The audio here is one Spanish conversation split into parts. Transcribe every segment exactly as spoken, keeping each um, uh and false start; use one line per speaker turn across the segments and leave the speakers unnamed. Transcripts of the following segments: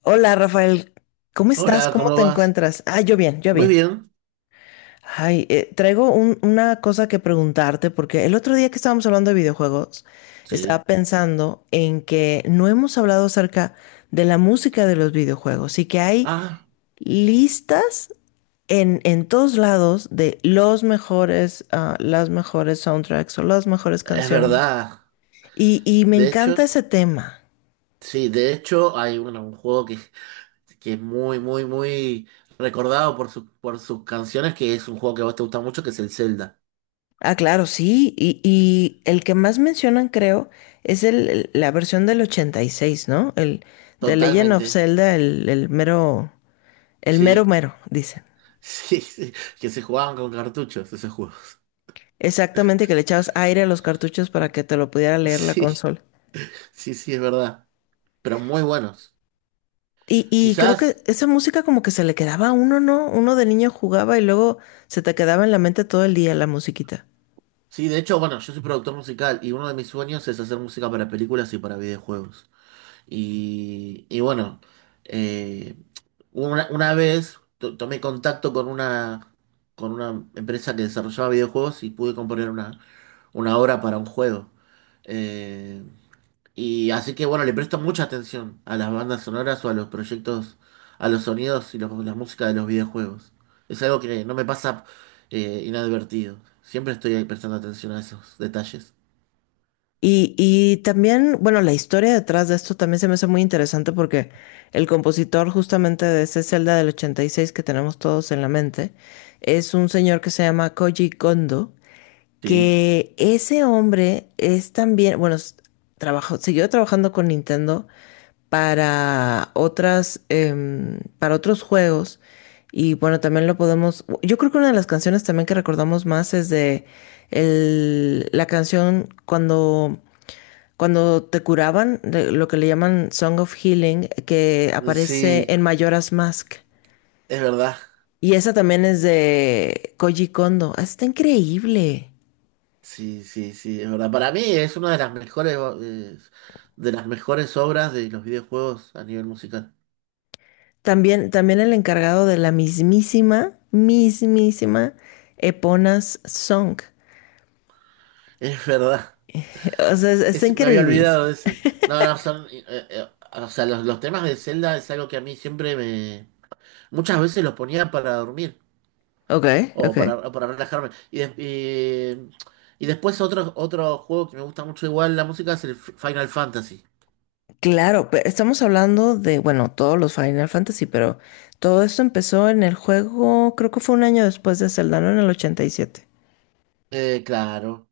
Hola Rafael, ¿cómo estás?
Hola,
¿Cómo
¿cómo
te
vas?
encuentras? Ah, yo bien, yo
Muy
bien.
bien,
Ay, eh, traigo un- una cosa que preguntarte porque el otro día que estábamos hablando de videojuegos, estaba
sí.
pensando en que no hemos hablado acerca de la música de los videojuegos y que hay
Ah,
listas en, en todos lados de los mejores, ah, las mejores soundtracks o las mejores
es
canciones.
verdad.
Y, y me
De
encanta
hecho,
ese tema.
sí, de hecho hay bueno, un juego que, que es muy, muy, muy recordado por, su- por sus canciones, que es un juego que a vos te gusta mucho, que es el Zelda.
Ah, claro, sí. Y, y el que más mencionan, creo, es el, el- la versión del ochenta y seis, ¿no? El de Legend
Totalmente,
of Zelda, el, el mero, el mero
sí,
mero, dicen.
sí, sí, que se jugaban con cartuchos esos juegos.
Exactamente, que le echabas aire a los cartuchos para que te lo pudiera leer la
Sí,
consola.
sí, sí, es verdad. Pero muy buenos.
Y, y creo
Quizás,
que esa música como que se le quedaba a uno, ¿no? Uno de niño jugaba y luego se te quedaba en la mente todo el día la musiquita.
sí, de hecho, bueno, yo soy productor musical y uno de mis sueños es hacer música para películas y para videojuegos. Y, y bueno, eh, una, una vez to- tomé contacto con una, con una empresa que desarrollaba videojuegos y pude componer una, una obra para un juego. Eh, y así que bueno, le presto mucha atención a las bandas sonoras o a los proyectos, a los sonidos y los- la música de los videojuegos. Es algo que no me pasa eh, inadvertido. Siempre estoy ahí prestando atención a esos detalles.
Y, y también, bueno, la historia detrás de esto también se me hace muy interesante porque el compositor justamente de ese Zelda del ochenta y seis que tenemos todos en la mente es un señor que se llama Koji Kondo,
Sí.
que ese hombre es también, bueno, s- trabajó, siguió trabajando con Nintendo para otras, em, para otros juegos y bueno, también lo podemos, yo creo que una de las canciones también que recordamos más es de el- la canción cuando cuando te curaban, de lo que le llaman Song of Healing, que aparece
Sí,
en Majora's Mask.
es verdad.
Y esa también es de Koji Kondo. Ah, Está increíble.
Sí, sí, sí, es verdad. Para mí es una de las mejores, eh, de las mejores obras de los videojuegos a nivel musical.
También, también el encargado de la mismísima, mismísima Epona's Song.
Es verdad.
O sea, es- está
Es- me había
increíble.
olvidado de ese. No, no, son. eh, eh, o sea, los, los temas de Zelda es algo que a mí siempre me. Muchas veces los ponía para dormir
Ok,
o
ok.
para, o para relajarme. Y, des- y, y después otro, otro juego que me gusta mucho igual la música es el F- Final Fantasy.
Claro, pero estamos hablando de, bueno, todos los Final Fantasy, pero todo esto empezó en el juego, creo que fue un año después de Zelda, ¿no? En el ochenta y siete.
Eh, claro.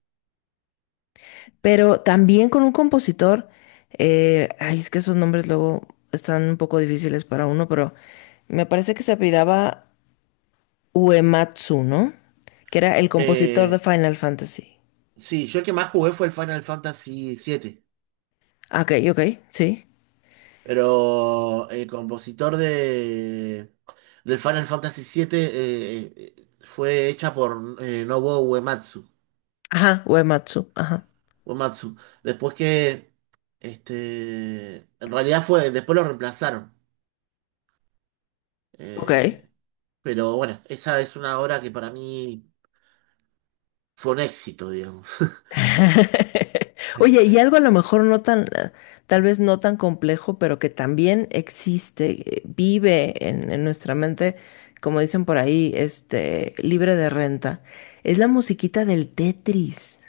Pero también con un compositor, eh, ay, es que esos nombres luego están un poco difíciles para uno, pero me parece que se apellidaba Uematsu, ¿no? Que era el compositor de
Eh,
Final Fantasy.
sí, yo el que más jugué fue el Final Fantasy siete.
Ah, Ok, ok, sí.
Pero el compositor de del Final Fantasy siete eh, eh, fue hecha por eh, Nobuo Uematsu.
Ajá, Uematsu, ajá.
Uematsu. Después que este, en realidad fue, después lo reemplazaron.
Ok.
Eh, pero bueno, esa es una obra que para mí fue un éxito, digamos.
Oye, y algo a lo mejor no tan, eh, tal vez no tan complejo, pero que también existe, eh, vive en, en nuestra mente, como dicen por ahí, este, libre de renta, es la musiquita del Tetris.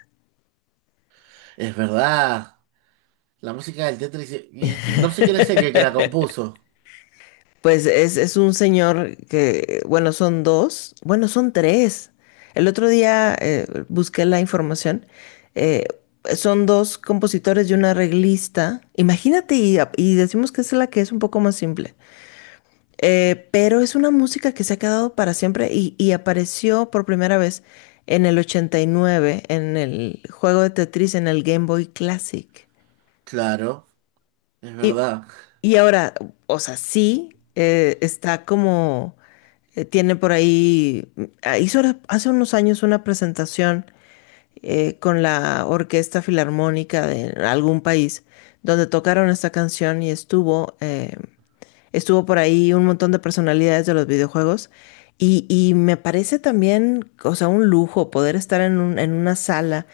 Es verdad. La música del Tetris y, y no sé quién es el que que la compuso.
Pues es, es un señor que, bueno, son dos, bueno, son tres. El otro día eh, busqué la información. eh, Son dos compositores y un arreglista. Imagínate, y, y decimos que es la que es un poco más simple. Eh, pero es una música que se ha quedado para siempre y, y apareció por primera vez en el ochenta y nueve en el juego de Tetris en el Game Boy Classic.
Claro, es
Y,
verdad.
y ahora, o sea, sí, eh, está como, eh, tiene por ahí, ah, hizo ahora- hace unos años una presentación eh, con la Orquesta Filarmónica de algún país, donde tocaron esta canción y estuvo, eh, estuvo por ahí un montón de personalidades de los videojuegos. Y, y me parece también, o sea, un lujo poder estar en, un- en una sala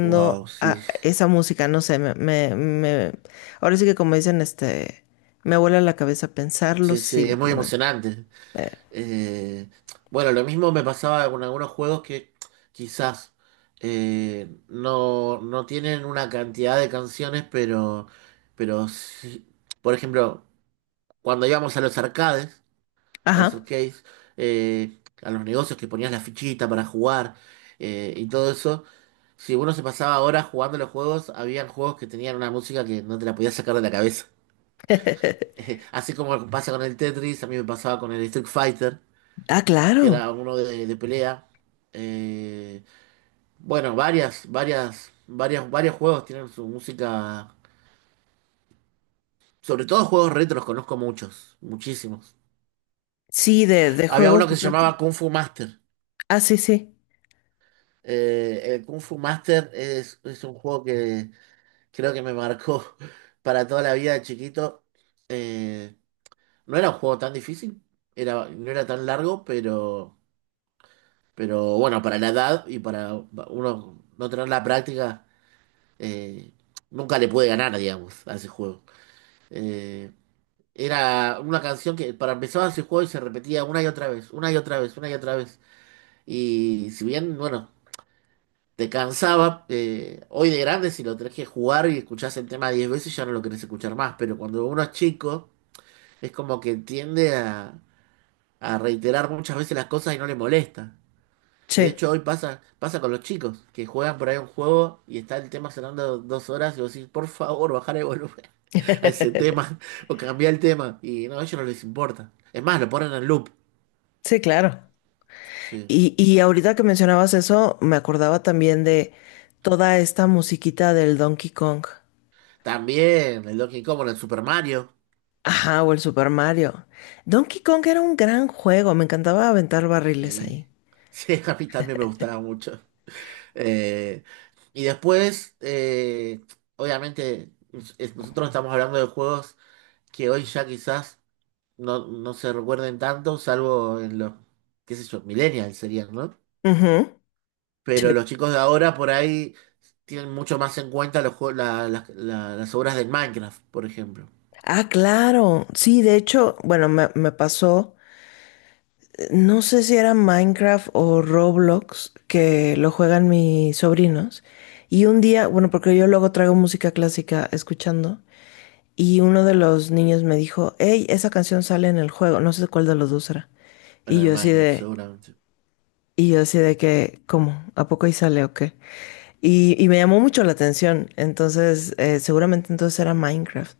Wow, sí.
a esa música, no sé, me, me- me- ahora sí que como dicen, este, me vuela la cabeza pensarlo
Sí, sí, es muy
simplemente.
emocionante. Eh, bueno, lo mismo me pasaba con algunos juegos que quizás eh, no, no tienen una cantidad de canciones, pero, pero sí. Por ejemplo, cuando íbamos a los arcades, a los
Ajá.
arcades, eh, a los negocios que ponías la fichita para jugar eh, y todo eso, si uno se pasaba horas jugando los juegos, habían juegos que tenían una música que no te la podías sacar de la cabeza. Así como pasa con el Tetris, a mí me pasaba con el Street Fighter,
Ah,
que
claro.
era uno de, de pelea. Eh, bueno, varias, varias, varias, varios juegos tienen su música. Sobre todo juegos retros, conozco muchos, muchísimos.
Sí, de, de
Había uno
juegos
que se
retro.
llamaba Kung Fu Master.
Ah, sí, sí.
Eh, el Kung Fu Master es, es un juego que creo que me marcó para toda la vida de chiquito. Eh, no era un juego tan difícil, era, no era tan largo, pero, pero bueno, para la edad y para uno no tener la práctica eh, nunca le pude ganar, digamos, a ese juego. Eh, era una canción que para empezar ese juego y se repetía una y otra vez, una y otra vez, una y otra vez. Y si bien, bueno, te cansaba, eh, hoy de grande si lo tenés que jugar y escuchás el tema diez veces ya no lo querés escuchar más, pero cuando uno es chico es como que tiende a, a reiterar muchas veces las cosas y no le molesta.
Sí,
De hecho, hoy pasa, pasa con los chicos que juegan por ahí un juego y está el tema sonando dos horas y vos decís, por favor, bajar el volumen a ese tema o cambiar el tema. Y no, a ellos no les importa. Es más, lo ponen en loop.
sí, claro.
Sí.
Y, y ahorita que mencionabas eso, me acordaba también de toda esta musiquita del Donkey Kong.
También el Donkey Kong, el Super Mario.
Ajá, o el Super Mario. Donkey Kong era un gran juego, me encantaba aventar barriles
Sí.
ahí.
Sí, a mí también me gustaba mucho. Eh, y después, eh, obviamente, es- nosotros estamos hablando de juegos que hoy ya quizás no, no se recuerden tanto, salvo en los, qué sé yo, millennials serían, ¿no?
Ujú.
Pero
Sí.
los chicos de ahora por ahí tienen mucho más en cuenta los jue- la- las la- las obras del Minecraft, por ejemplo.
Ah, claro. Sí, de hecho, bueno, me, me pasó. No sé si era Minecraft o Roblox, que lo juegan mis sobrinos. Y un día, bueno, porque yo luego traigo música clásica escuchando, y uno de los niños me dijo, hey, esa canción sale en el juego, no sé cuál de los dos era.
Bueno,
Y
el
yo así
Minecraft
de,
seguramente.
y yo así de que, ¿cómo? ¿A poco ahí sale o qué? Y, y me llamó mucho la atención, entonces eh, seguramente entonces era Minecraft.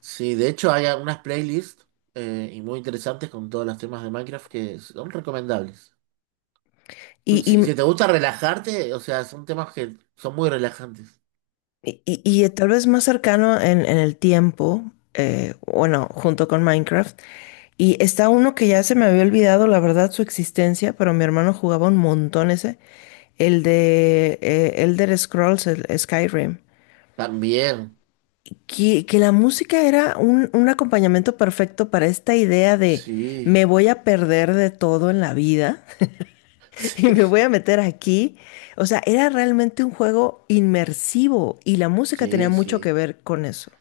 Sí, de hecho hay algunas playlists eh, y muy interesantes con todos los temas de Minecraft que son recomendables.
Y,
Si,
y
si te gusta relajarte, o sea, son temas que son muy relajantes.
Y, y- y tal vez más cercano en, en el tiempo, eh, bueno, junto con Minecraft. Y está uno que ya se me había olvidado, la verdad, su existencia, pero mi hermano jugaba un montón ese, el de eh, Elder Scrolls, el Skyrim.
También,
Que, que la música era un, un acompañamiento perfecto para esta idea de
sí,
me voy a perder de todo en la vida y me
sí,
voy a meter aquí. O sea, era realmente un juego inmersivo y la música tenía
sí,
mucho
sí.
que ver con eso.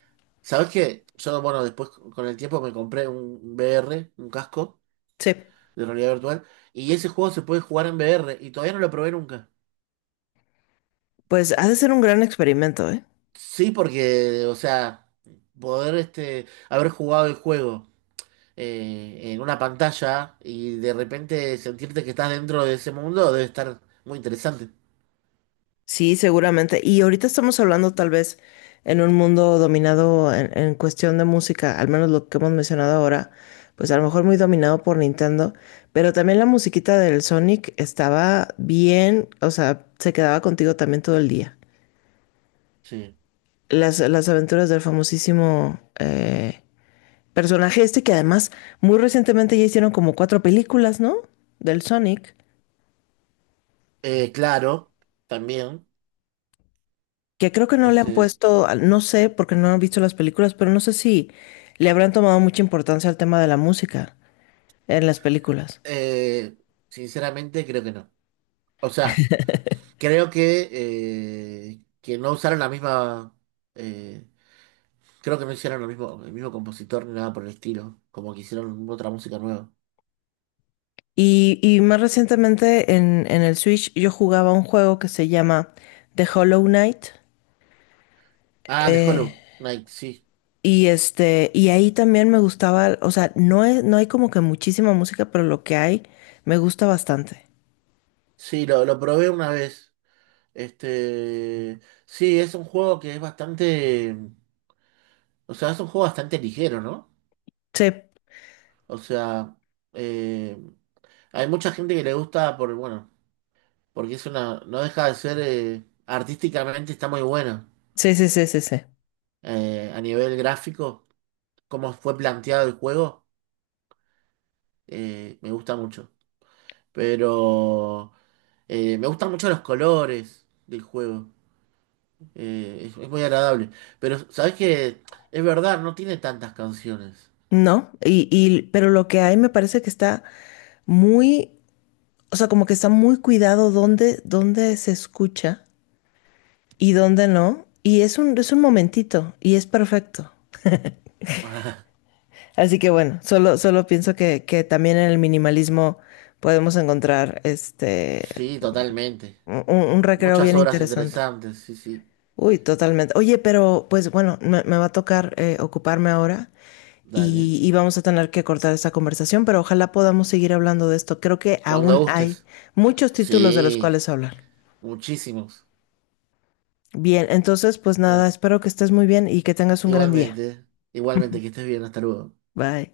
¿Sabes qué? Yo, bueno, después con el tiempo me compré un V R, un casco
Sí,
de realidad virtual, y ese juego se puede jugar en V R y todavía no lo probé nunca.
pues ha de ser un gran experimento, ¿eh?
Sí, porque, o sea, poder este, haber jugado el juego eh, en una pantalla y de repente sentirte que estás dentro de ese mundo debe estar muy interesante.
Sí, seguramente. Y ahorita estamos hablando tal vez en un mundo dominado en, en cuestión de música, al menos lo que hemos mencionado ahora, pues a lo mejor muy dominado por Nintendo, pero también la musiquita del Sonic estaba bien, o sea, se quedaba contigo también todo el día.
Sí.
Las, las aventuras del famosísimo eh, personaje este que además muy recientemente ya hicieron como cuatro películas, ¿no? Del Sonic.
Eh, claro, también.
que creo que no le han
Este,
puesto, no sé, porque no han visto las películas, pero no sé si le habrán tomado mucha importancia al tema de la música en las películas.
eh, sinceramente creo que no. O sea. Creo que, eh, que no usaron la misma. eh, creo que no hicieron lo mismo, el mismo compositor ni nada por el estilo. Como que hicieron otra música nueva.
Y, y más recientemente en, en el Switch yo jugaba un juego que se llama The Hollow Knight.
Ah, The
eh,
Hollow Knight, sí.
y este, y ahí también me gustaba, o sea, no es, no hay como que muchísima música, pero lo que hay me gusta bastante.
Sí, lo, lo probé una vez. Este. Sí, es un juego que es bastante. O sea, es un juego bastante ligero, ¿no?
Sí,
O sea. eh, hay mucha gente que le gusta por, bueno, porque es una, no deja de ser, eh, artísticamente está muy bueno
sí, sí, sí, sí, sí.
eh, a nivel gráfico. Cómo fue planteado el juego, eh, me gusta mucho. Pero eh, me gustan mucho los colores del juego. eh, es, es muy agradable. Pero sabes que es verdad, no tiene tantas canciones.
No, y, y, pero lo que hay me parece que está muy o sea, como que está muy cuidado dónde, dónde se escucha y dónde no. Y es un, es un momentito y es perfecto. Así que bueno, solo, solo pienso que, que también en el minimalismo podemos encontrar este
Sí, totalmente.
un, un recreo
Muchas
bien
obras
interesante.
interesantes, sí, sí.
Uy, totalmente. Oye, pero pues bueno, me, me va a tocar eh, ocuparme ahora
Dale.
y, y vamos a tener que cortar esta conversación, pero ojalá podamos seguir hablando de esto. Creo que
Cuando
aún hay
gustes.
muchos títulos de los
Sí,
cuales hablar.
muchísimos.
Bien, entonces pues
Eh,
nada, espero que estés muy bien y que tengas un gran día.
igualmente, igualmente, que estés bien, hasta luego.
Bye.